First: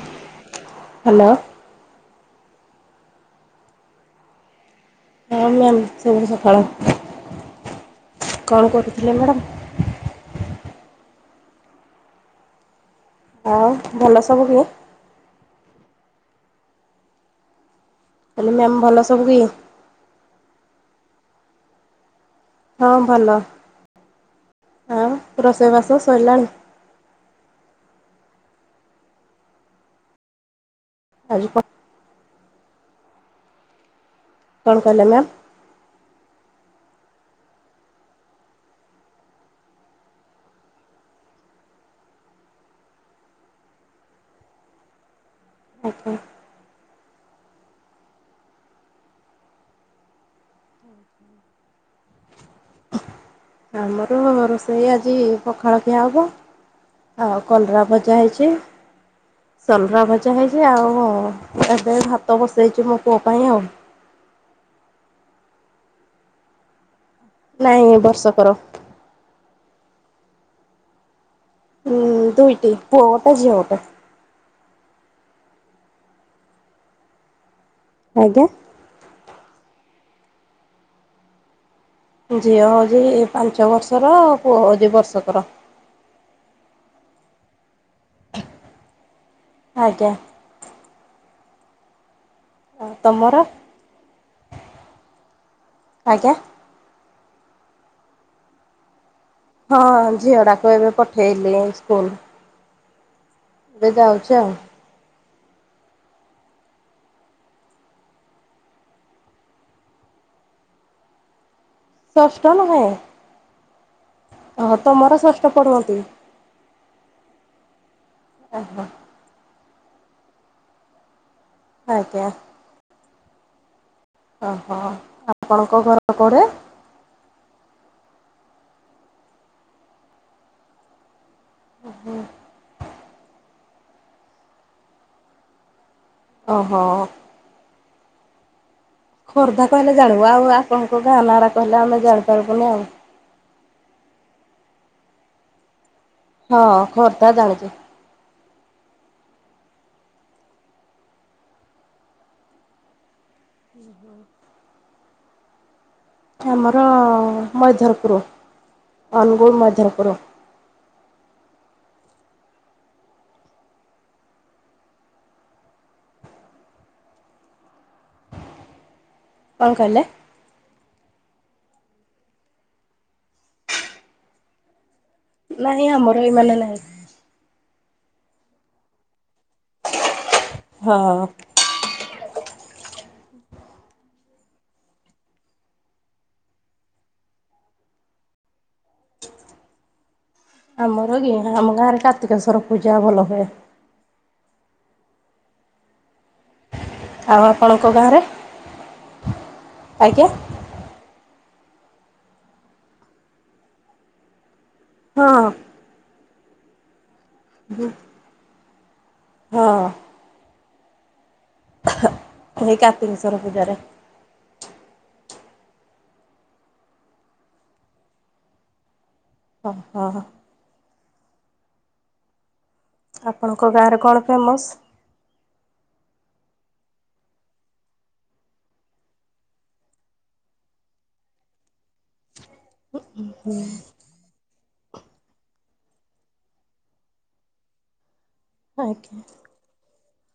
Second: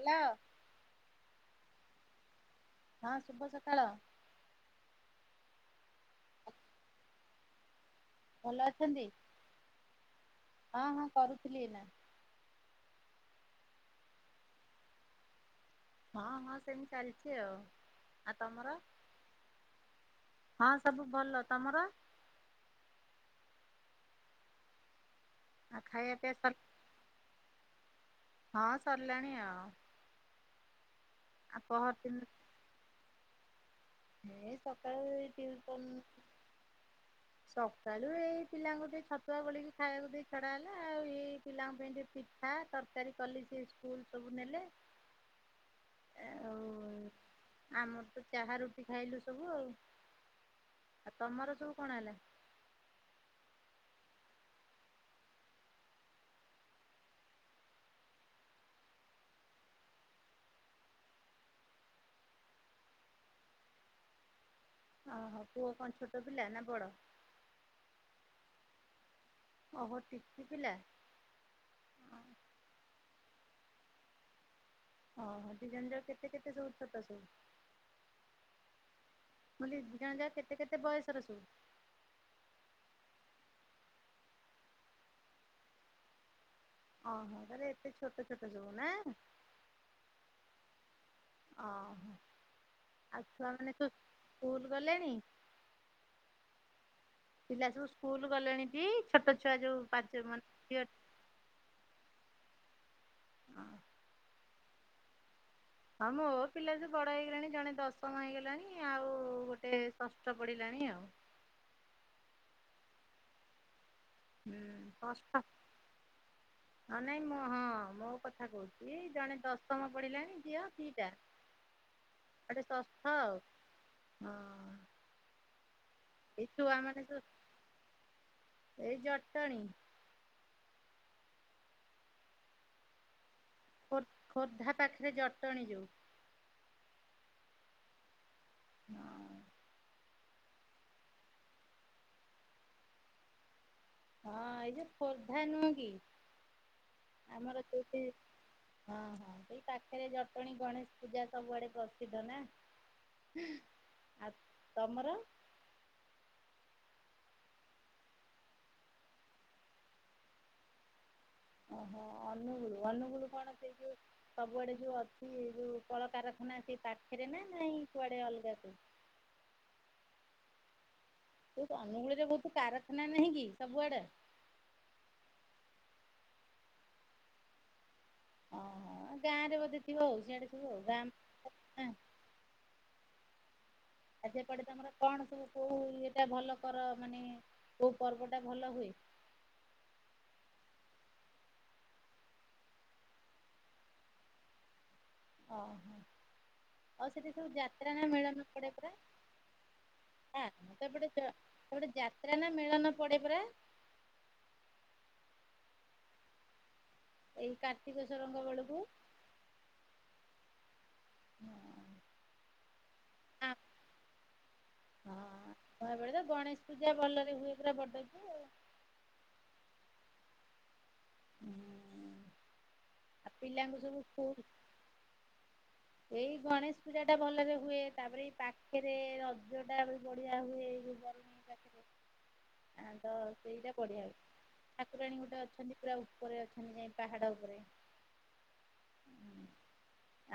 ହେ୍ୟାଲା। Hello. ହଁ ଶୁଭ ସକାଳ। ହଁ ମାମ ସୁଭସକାଳ। ଭଲ ଅଛନ୍ତି? ହଁ ହଁ କରୁଥିଲି ଏନା। ଆଉ ଭଲ ସବୁ କିଏ? ହଁ ହଁ ସେମିତି ଚାଲିଛି ଆଉ ଆଉ କହିଲି ତମର? ମ୍ୟାମ୍ ଭଲ ସବୁ କି? ହଁ ସବୁ ଭଲ ତମର? ହଁ ଭଲ ଆଉ ଆଉ ରୋଷେଇବାସ ଖାଇବା ପିଇବା ସଇଲାଣି? ସରି ହଁ ସରିଲାଣି ଆଉ। ଆଜି କ ଆପଣ [unintelligible] ଏ କଣ ସକାଳେ କହିଲେ ଏଇ ମ୍ୟାମ୍? ଟ୍ୟୁସନ୍ ସକାଳୁ ଏଇ ପିଲାଙ୍କୁ ଟିକେ ଛତୁଆ ଗୋଳିକି ଖାଇବାକୁ ଦେଇ ଛଡା ହେଲା। ଆଉ ଏଇ ପିଲାଙ୍କ ପାଇଁ ଟିକେ ପିଠା, ତରକାରୀ କଲି ସେ ସ୍କୁଲ ସବୁ ନେଲେ। ଓ ହୋ। ଆଉ ଆମର ତ ଚାହା ରୁଟି ଖାଇଲୁ ସବୁ ଆଉ। ଆଉ ତମର ସବୁ କଣ ହେଲା? ଆମର ରୋଷେଇ ଆଜି ପଖାଳ ଖିଆ ହବ। ଆଉ କଲରାଭଜା ହେଇଚି। ସଲରା ଭଜା ହେଇଚି। ଆଉ ଏବେ ଭାତ ବସେଇଚି ମୋ ପୁଅ ପାଇଁ ଆଉ। ଓହୋ ପୁଅ କଣ ଛୋଟ ପିଲା ନା ବଡ? ନାଇଁ ବର୍ଷକର। ଓହୋ ଟିକିପିଲା। ହୁଁ ଦୁଇଟି ପୁଅଗୋଟେ ଝିଅ ଗୋଟେ। ଓ ହୋ ଦି ଜଣ ଯାକ କେତେ କେତେ [unintelligible] ସବୁ। ଆଜ୍ଞା? ମୁଁ ଦି ଦି ଜଣ ଯାକ କେତେ କେତେ ବୟସର ସବୁ? ଝିଅ ହଉଚି ପାଞ୍ଚ ବର୍ଷର ପୁଅ ହଉଚି ବର୍ଷକର। ଓହୋ। ତାହେଲେ ଏତେ ଛୋଟ ଛୋଟ ସବୁ ନା। ଆଜ୍ଞା। ଓ ହଁ। ଆଉ ଆ ତମର? ଛୁଆ ମାନେ ସବୁ ସ୍କୁଲ ଗଲେଣି? ଆଜ୍ଞା ପିଲା ମାନେ ସବୁ ସ୍କୁଲ ଗଲେଣି ଟି? ଛୋଟ ଛୁଆ ହଁ ଯୋଉ ପାଞ୍ଚ ମ ଝିଅଟାକୁ ଝିଅ [unintelligible] ସ୍କୁଲ। ଏବେ ଯାଉଚି ଆଉ। ହଁ ମୋ ପିଲା ସବୁ ବଡ ହେଇଗଲେଣି ଜଣେ ଦଶମ ହେଇଗଲାଣି ଆଉ ଗୋଟେ ଷଷ୍ଠ ପଢିଲାଣି ଆଉ। ଷଷ୍ଠ ନୁହେଁ। ଓ ହୋ ତମର ଷଷ୍ଠ ପଢୁଛନ୍ତି। ହଁ ନାଇଁ ମ ହଁ ମୋ କଥା ଓହୋ କହୁଚି ଜଣେ ଦଶମ ପଢିଲାଣି ଝିଅ ଦିଟା। ଆଜ୍ଞା। ଆଉ ଗୋଟେ ଷଷ୍ଠ ଆଉ। ହଁ ଓହୋ। ଆପଣଙ୍କ ଘର କୁଆଡେ? ଏଇ ଛୁଆ ମାନେ ଏଇ ଜଟଣୀ। ଓ ହୋ। ଖୋ ଖୋର୍ଦ୍ଧା ପାଖରେ ଜଟଣି ଯଉ। ଓହୋ। ହଁ ଖୋର୍ଦ୍ଧା କହିଲେ ଜାଣିବୁ। ଆଉ ଆପଣଙ୍କ ଗାଁ ନାରା କହିଲେ ଆମେ ଜାଣିପାରିବୁନି ଆଉ। ହଁ ଏଇ ଯୋଉ ଖୋର୍ଦ୍ଧା ନୁହେଁ କି ହଁ ଖୋର୍ଦ୍ଧା ଆମର ଜାଣିଛୁ। ଯୋଉଠି ହଁ ହଁ ଏଇ ପାଖରେ ଜଟଣୀ ଗଣେଶ ପୂଜା ସବୁଆଡେ ପ୍ରସିଦ୍ଧ ନା। ଆଉ ତମର? ଆମର ମଇଧରପୁରୁ ଅନୁଗୁଳ ମଇଧରପୁରୁ। ଓହୋ ଅନୁଗୁଳୁ ଅନୁଗୁଳୁ କଣ ସେଇ ଯୋଉ ସବୁଆଡେ ଯୋଉ ଅଛି ଯୋଉ କଳକାରଖାନା ସେ ପାଖରେ ନା ନାଇଁ କୁଆଡେ ଅଲଗା କୁ? କଣ କହିଲେ? ଅନୁଗୁଳରେ ବହୁତ କାରଖାନା ନାହିଁ କି ସବୁଆଡେ। ନାହିଁ ଆମର ଏଇମାନେ ନାହିଁ। ଓହୋ ଗାଁ ରେ ବୋଧେ ଥିବ ଆଉ ସିଆଡେ ସବୁ ହଁ। ଆଉ। [unintelligible] ଆ ସେପଟେ ତମର କଣ ସବୁ କୋଉ ଇଏଟା ଭଲ କର ମାନେ କୋଉ ପର୍ବ ଟା ଭଲ ହୁଏ? ଆମର କି ଆମ ଗାଁରେ କାର୍ତ୍ତିକେଶ୍ୱର ପୂଜା ଭଲ ହୁଏ। ଓ ହୋ। ଆଉ ସେଠି ସବୁ ଆପଣଙ୍କ ଯାତ୍ରା ନା ଗାଁରେ ମେଳଣ ପଡେ ପା? ଆଜ୍ଞା। ସେପଟେ ତ ସେପଟେ ଯାତ୍ରା ନା ମେଳନ ପଡେ ପରା। ହଁ। ଏଇ କାର୍ତ୍ତିକ ସରଙ୍ଗ ବେଳକୁ- ହଁ। ହଁ ଏଇ କାର୍ତ୍ତିକେସ୍ଵର ପୂଜାରେ ହଁ କହା ବେଳେ ତ ଗଣେଶ ପୂଜା ଭଲରେ ହୁଏ ପୁରା ବଡକୁ। ହ ହଁ। ହୁଁ [inaudible] ଆପଣଙ୍କ ଗାଁରେ କଣ ଫେମସ୍? ଏଇ ଗଣେଶ ପୂଜା ଟା ଭଲରେ ହୁଏ। ତାପରେ ଏଇ ପାଖରେ ରଜ ଟା ବଢିଆ ହୁଏ। ଏଇ- ଆ ତ ସେଇଟା ବଢିଆ ହୁଏ। ଠାକୁରାଣୀ ଗୋଟେ ଅଛନ୍ତି ପୁରା ଉପରେ ଅଛନ୍ତି ଯାଇ ପାହାଡ ଉପରେ। ଆଜ୍ଞା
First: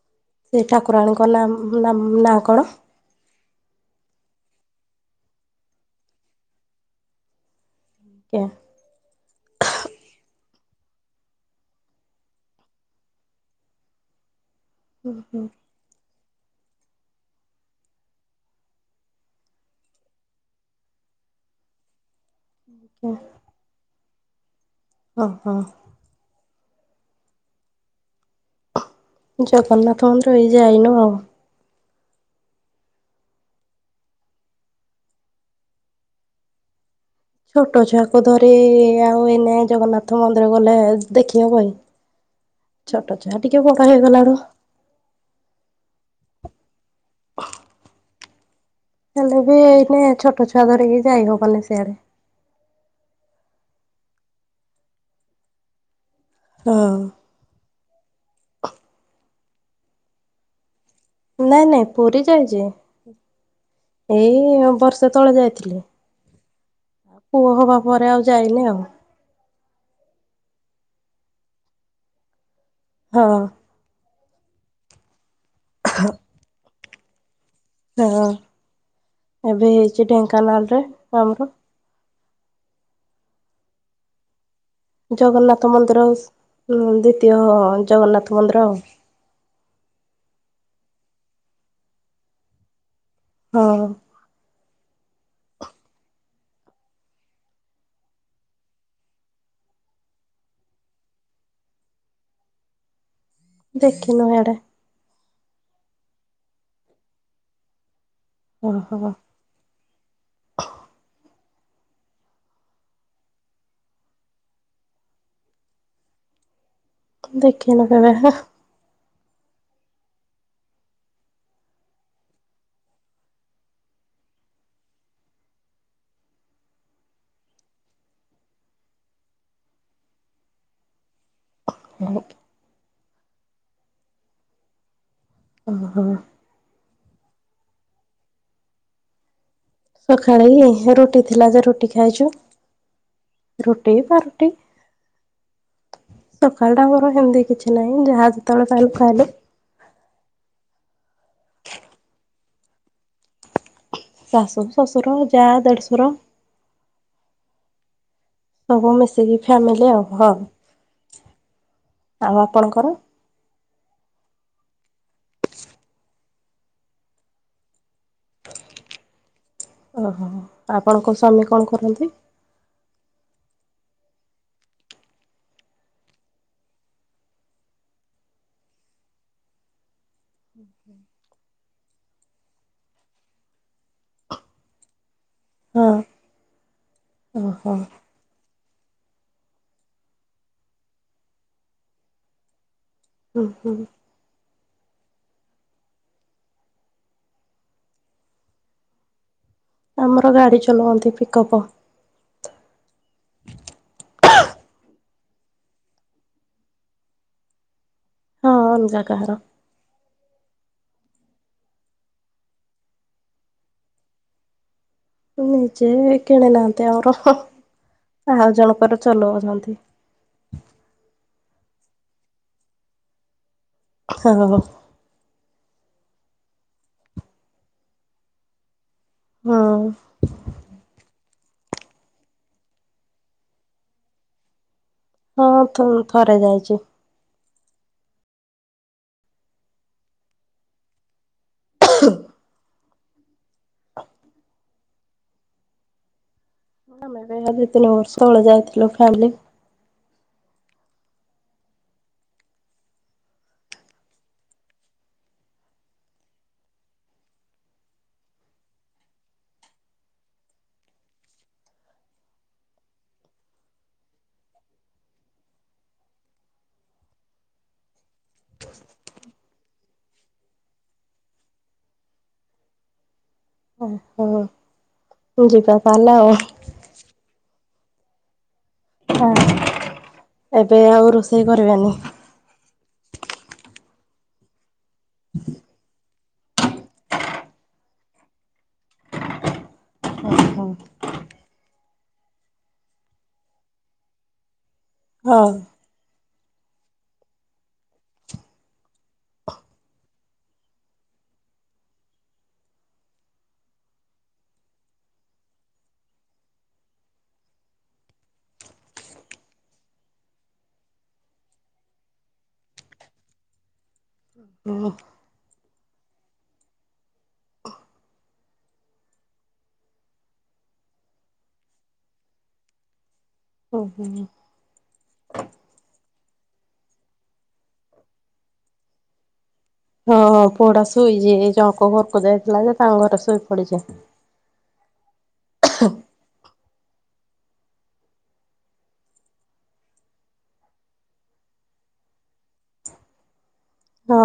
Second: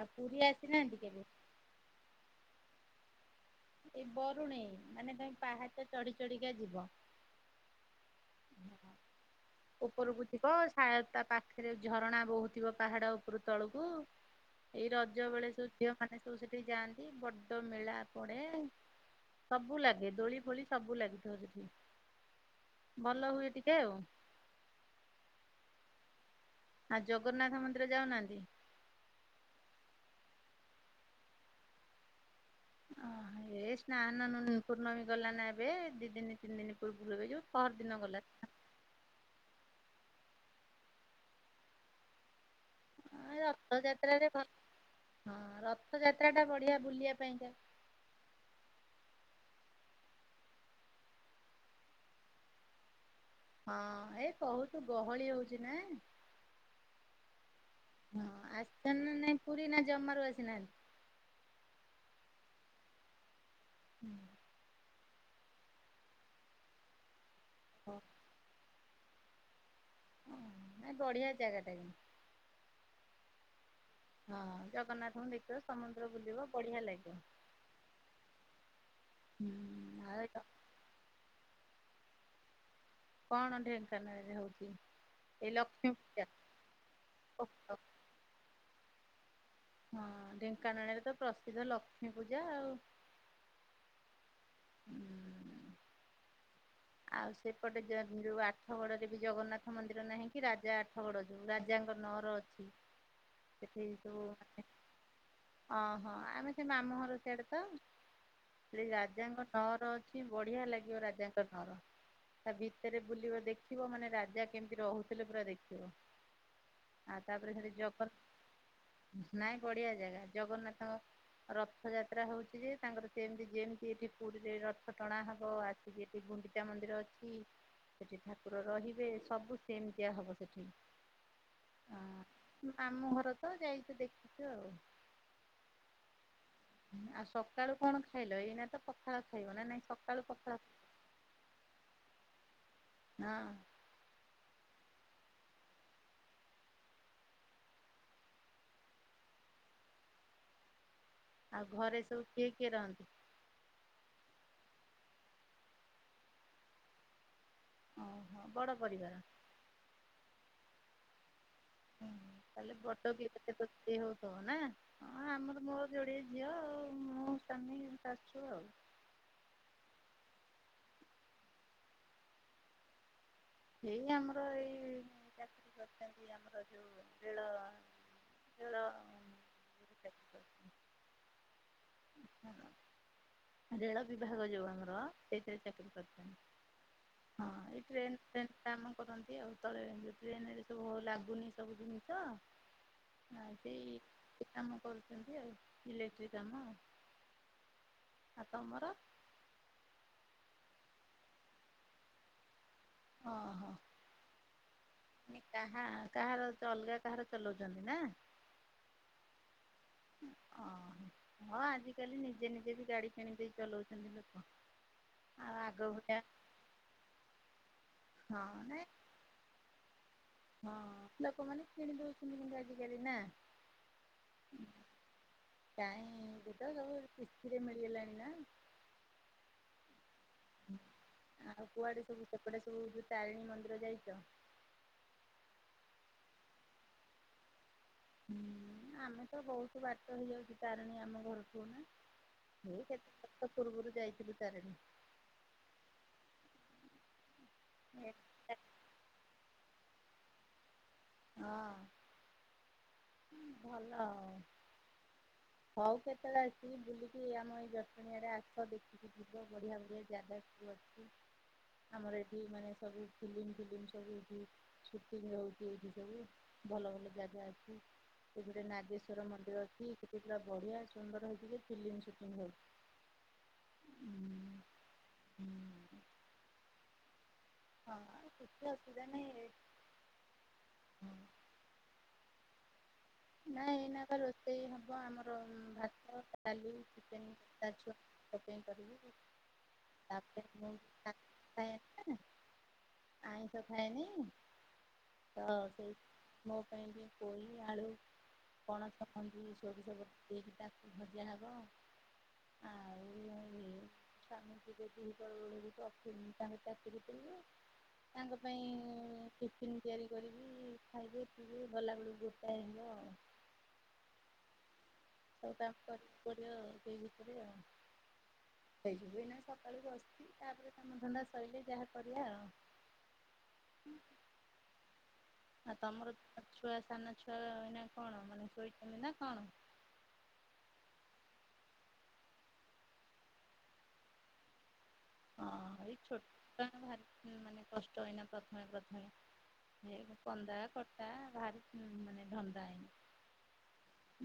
ଆଉ ପୁରୀ ସେ ଆସିନାହାନ୍ତି କେବେ? ଠାକୁରାଣୀଙ୍କ ନା ନାଁ କଣ? ଏଇ ବରୁଣେଇ ମାନେ ତମେ ପାହାଚ ଚଢି ଚଢିକା ଯିବ। ଆଜ୍ଞା। ଉପରକୁ ଥିବ ସାୟତା ପାଖରେ ଝରଣା ବହୁ ଥିବ ପାହାଡ ଉପରୁ ତଳକୁ। ଏଇ ହୁଁ ରଜ ହୁଁ ବେଳେ ସବୁ ଝିଅମାନୋନେ ସବୁ ସେଠି ଯାଆନ୍ତି। ବଡ ମେଳା ପଡେ। ସବୁ ଲାଗେ ଦୋଳି ଫୋଳି ସବୁ ଲାଗେ। ଆଜ୍ଞା ଭଲ ହୁଏ ଟିକେ ଆଉ। ଓ ହୋ। ହଁ ଜଗନ୍ନାଥ ମନ୍ଦିର ଯାଉନାହାନ୍ତି? ଜଗନ୍ନାଥ ମନ୍ଦର ଏଇ ଯାଇନୁ ଆଉ। ଓହ ଏଇ ସ୍ନାନ ଦାନ ପୂର୍ଣ୍ଣମୀ ଗଲାନ ଏବେ ଦି ଦିନି ତିନ ଦିନି। [unintelligible] ଛୋଟ ଛୁଆକୁ ଧରି ଆଉ ଏନେ ଜଗନ୍ନାଥ ମନ୍ଦିର ଗଲେ ଦେଖିହବ କି? ଛୋଟ ହଁ ଛୁଆ ଟିକେ ବଡ ରଥଯାତ୍ରାରେ ହେଇଗଲାଣି। ଭଲ ହଁ ରଥଯାତ୍ରା ଟା ବଢିଆ ବୁଲିବା ପାଇଁ ଯାଏ। ହେଲେ ବି ଏଇନେ ଛୋଟ ଛୁଆ ଧରିକି ଯାଇହବନି ସିଆଡେ। ହଁ ଏଇ କହୁଛୁ ଗହଳି ହଉଛି ନା। ହଁ। ହଁ ଆସିଥାଛନ୍ତି ନା ନାଇଁ ପୁରୀ ନା ଜମାରୁ ଆସିନାହାନ୍ତି? ନାଇଁ ନାଇଁ ପୁରୀ ଯାଇଛି ଏଇ ବର୍ଷେ ତଳେ ଯାଇଥିଲି। ଆଉ ପୁଅ ହବା ପରେ ହଁ ଆଉ ଯାଇନି ଆଉ। ନାଇଁ ବଢିଆ ଜାଗା ଟା [unintelligible] ହଁ। ହଁ ଜଗନ୍ନାଥଙ୍କୁ ଦେଖିବ, ସମୁଦ୍ର ବୁଲିବ ବଢିଆ ଲାଗିବ। ହଁ ହୁଁ ଏବେ ହେଇଛି, ଆଉ ଏଇ ଢେଙ୍କାନାଳ ରେ ଆମର। କଣ ଢେଙ୍କାନାଳରେ ହଉଛି? ଏଇ ଜଗନ୍ନାଥ ଲକ୍ଷ୍ମୀ ମନ୍ଦିର ପୂଜା। ଦ୍ଵିତୀୟ ଜଗନ୍ନାଥ ମନ୍ଦିର। ହଁ, ଢେଙ୍କାନାଳରେ ତ ପ୍ରସିଦ୍ଧ ଲକ୍ଷ୍ମୀ ପୂଜା ଆଉ ହଁ। ହୁଁ। ଆଉ ସେପଟେ ଯୋଉ ଆଠଗଡରେ ବି ଜଗନ୍ନାଥ ମନ୍ଦିର ନାହିଁ କି, ରାଜା ଆଠଗଡ। ଯୋଉ ରାଜାଙ୍କ ନର ଅଛି। ସେଠି ଦେଖିନୁ ସବୁ ଇଆଡେ ମେ ଅହୋ ଆମେ ସେ ମାମୁଁ ଘର ସିଆଡେ ତ ସେ ଓହୋ ରାଜାଙ୍କ ନଅର ଅଛି, ବଢିଆ ଲାଗିବ ରାଜାଙ୍କର ହ, ତା ଭିତରେ ବୁଲିବ ଦେଖିବ ମାନେ ରାଜା କେମିତି ରହୁଥିଲେ, ପୁରା ଦେଖିବ। ଆ ତାପରେ ସେଠ ଦେଖିନୁ କେବେ ଜଖର୍। ନାଇଁ ବଢିଆ ଜାଗା, ଜଗନ୍ନାଥଙ୍କ ରଥଯାତ୍ରା ହଉଛି, ଯେ ତାଙ୍କର ସେମିତି ଯେମିତି ଏଠି ପୁରୀରେ ରଥ ଟଣା ହବ ଆସିକି ଶ୍ରୀ ଗୁଣ୍ଡିଚା ମନ୍ଦିର ଅଛି। ସେଠି ଠାକୁର ରହିବେ ସବୁ ସେମତିଆ ହବ ସେଠି। ହଁ ମାମୁଁ ଘର ତ ଯାଇଛୁ, ଦେଖିଛୁ ଆଉ। ଓ ହୋ। ଆଉ ସକାଳୁ କଣ ଖାଇଲ? ଏଇନା ତ ପଖାଳ ଖାଇବ ନା ନାଇଁ? ସକାଳୁ ପଖାଳ ସକାଳେ ରୁଟି ଥିଲା ଯେ, ରୁଟି ଖାଇଛୁ। ହଁ। ରୁଟି ପାଉଁରୁଟି। ସକାଳଟା ମୋର ହେନ୍ତି କିଛି ନାହିଁ ଯାହା ଯେତେବେଳେ ପାଈଲୁ ଖାଇଲୁ। ଆଉ ଘରେ ସବୁ କିଏ କିଏ ରହନ୍ତି? ଶଶ, ଶଶୁର, ଯା, ଦେଢ଼ଶୁର। ଓହୋ। ବଡ ସବୁ ପରିବାର ମିଶିକି ଫ୍ୟାମିଲି ଆଉ, ହଁ। ଆଉ ହୁଁ ଆପଣଙ୍କର? [unintelligible] ହଁ ଆମର ମୋର ଯୋଡିଏ ଝିଅ ଆଉ ମୁଁ ସ୍ୱାମୀ ଶଶୁ ଆଉ। ଓହୋ ଆପଣଙ୍କ ସ୍ୱାମୀ କଣ କରନ୍ତି? ଏଇ ଆମର ଏଇ ଚାକିରି କରିଛନ୍ତି, ଆମର ଯୋଉ ରେଳ ରେଳ ଚାକିରି [inaudible] ରେଳ ବିଭାଗ ଜିବୁ ଆମର। ସେଇଥିରେ ହଁ ଚାକିରୀ କରିଚନ୍ତି, ହଁ ଓହୋ ଏଇ ଟ୍ରେନ୍ ଫ୍ରେନ୍ କାମ କରନ୍ତି ଆଉ ତଳେ ଯୋ ଟ୍ରେନରେ ସବୁ ଲାଗୁନି ସବୁ ଜିନିଷ ହୁଁ [unintelligible] ହୁଁ ସେଇ କାମ କରୁଛନ୍ତି। ଆଉ ଇଲେକ୍ଟ୍ରିକ କାମ। ଆଉ ତମର? ଆମର ଗାଡ଼ି ଚଲାଉନ୍ତି ପିକଅପ୍। ହଁ ହଁ। କାହା କାହାର ଅଲଗା କାହାର ଚଲାଉଛନ୍ତି ନା। ହଁ ଅଲଗା କାହାର। ହଁ ହଁ ଆଜିକାଲି ନିଜେ ନିଜେ ବି ଗାଡ଼ି କିଣ ଦେଇ ଚଲାଉଛନ୍ତି ଲୋକ। [inaudible] ନିଜେ ଭଳିଆ କିଣି ନାହାନ୍ତି ଆମର ହଁ ଆଉ ନାଇଁ ଜଣଙ୍କର ଚଲଉଛନ୍ତି। ହଁ ଲୋକମାନେ କିଣି ଦଉଛନ୍ତି ଆଜିକାଲି ନା। ହଁ ହ ହ। କାଇଁ [unintelligible] କିସତିରେ ମିଳିଗଲାଣି ନା। ହଁ। ହୁ ଆଉ କୁଆଡେ ସବୁ ସେପଟେ ସବୁ ତାରିଣୀ ମନ୍ଦିର ଯାଇଛ। ହଁ ଥ ଥରେ ଯାଇଛୁ। ହୁଁ ଆମେ ତ ବହୁତ ବାଟ ହେଇଯାଉଛି ତାରିଣୀ ଆମ ଘରଠୁ। [inaudible] ହେ କତେଥର ପୂର୍ବରୁ ଯାଇଥିଲୁ ତାରିଣୀ। ଏବେ ଆଇ ତିନି ବର୍ଷ ବଳେ ଯାଇଥିଲୁ ଫ୍ୟାମିଲି। ହଁ। ଭଲ ଆଉ। ହଉ କେତେବେଳେ ଆସିକି ବୁଲିକି ଆମ ଏଇ ଜଟଣିଆଡ଼େ ଆସ ଦେଖିକି ଥିବ ବଢିଆ ବଢିଆ ଜାଗା ଅଛି। ଆମର ଏଠି ମାନେ ସବୁ ଫିଲିମ ଫିଲିମ ସବୁ ଏଠି ସୁଟିଂ ହଉଛି ଏଇଠି ସବୁ ଭଲ ଭଲ ଜାଗା ଅଛି। ଏଠି ଗୋଟେ ନାଗେଶ୍ଵର ମନ୍ଦିର ଅଛି। ସେଠି ପା ବଢ଼ିଆ ସୁନ୍ଦର ହେଇଛି ଯେ ଫିଲ୍ମ ସୁଟିଂ ହଉଛି। ଓ ହୋ ହୁଁ ଯିବାତାହାଲେ ଆଉ। ହଁ କିଛି ଅସୁବିଧା ହଁ ନାହିଁ। ଏବେ ଆଉ ରୋଷେଇ କରିବେନି? ନାଇଁ ଏଇନାକା ରୋଷେଇ ହବ ଆମର ଭାତ, ଡାଲି, ଚିକେନ। [unintelligible] ଚିକେନ କରିବି, ଓହୋ ତାପରେ [unintelligible] ଆଇଁଷ ଖାଏନି ହଁ ତ, ସେଇ ମୋ ପାଇଁ ପୋଇ ଆଳୁ ପଣସ ମଞ୍ଜି ସୋରିଷ ବଟା ଦେଇକି ତାକୁ ଭଜା ହବ। ଆଉ। ସ୍ୱାମୀ ଯିବେ ତିନିଟା ବେଳକୁ, ଅଫି ତାଙ୍କ ଚାକିରୀ କି ଯିବେ। ତାଙ୍କ ପାଇଁ ଟିଫିନ୍ ତିଆରି କରିବି, ଖାଇବେ ପିଇବେ ଗଲାବେଳକୁ ଗୋଟାଏ ହେବ ଆଉ। ହୁଁ। ଆଉ ତାଙ୍କ [unintelligible] ଆଉ ସେ ଭିତରେ ଆଉ। ହେଇଯିବୁ ଏଇନା ସକାଳୁ ବସିିଚି, ତାପରେ କାମ ଧନ୍ଦା ସଇଲେ ଯାହା କରିଆ ଆଉ। [unintelligible] ଓ ହୋ। ଆଉ ତମର ଛୁଆ ସାନ ଛୁଆ ଏଇନା କଣ ମାନେ ଶୋଇଛନ୍ତି ନା କଣ? ହଁ ପୁଅ ଟା ଶୋଇଛି ଜଣଙ୍କ ଘରକୁ ଯାଇଥିଲା ଯେ, ତାଙ୍କ ଘରେ ଶୋଇ ପଡିଛି। ହଁ ଏଇ ଛୋଟ [unintelligible] ମାନେ କଷ୍ଟ ଏଇନା ପ୍ରଥମେ ପ୍ରଥମେ। ଏଇ କନ୍ଦା କଟା ଭାରି ମାନେ ଧନ୍ଦା ଏଇନେ। ହଁ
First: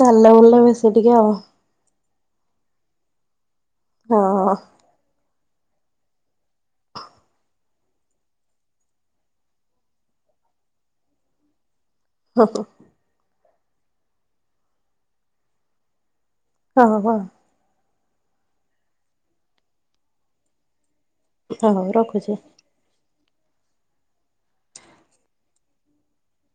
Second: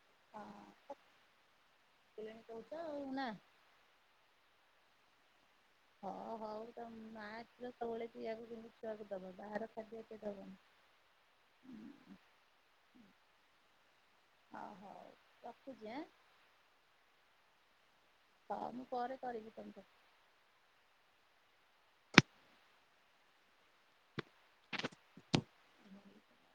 ଚାଲିଲେ ବୁଲିଲେ ବେଶୀ ହୁଁ। ଟିକେ ଆଉ। [unintelligible] କହୁଛ ଆଉ ନା। ହଁ। ହଁ ହଉ ତମେ ମା କ୍ଷୀର ସବୁବେଳେ ପିଇଆକୁ ଯେମିତି ଛୁଆକୁ ଦବ, ବାହାର ଖାଦ୍ୟ ଏତେ ଦବନି। ହଁ- ହଁ। ଅ ହଉ ରଖୁଛି ଏଁ। ହଁ- ହଁ। ହଁ ମୁଁ ପରେ କିରିବି ତମକୁ। ହଁ ହଉ ରଖୁଛି? [unintelligible]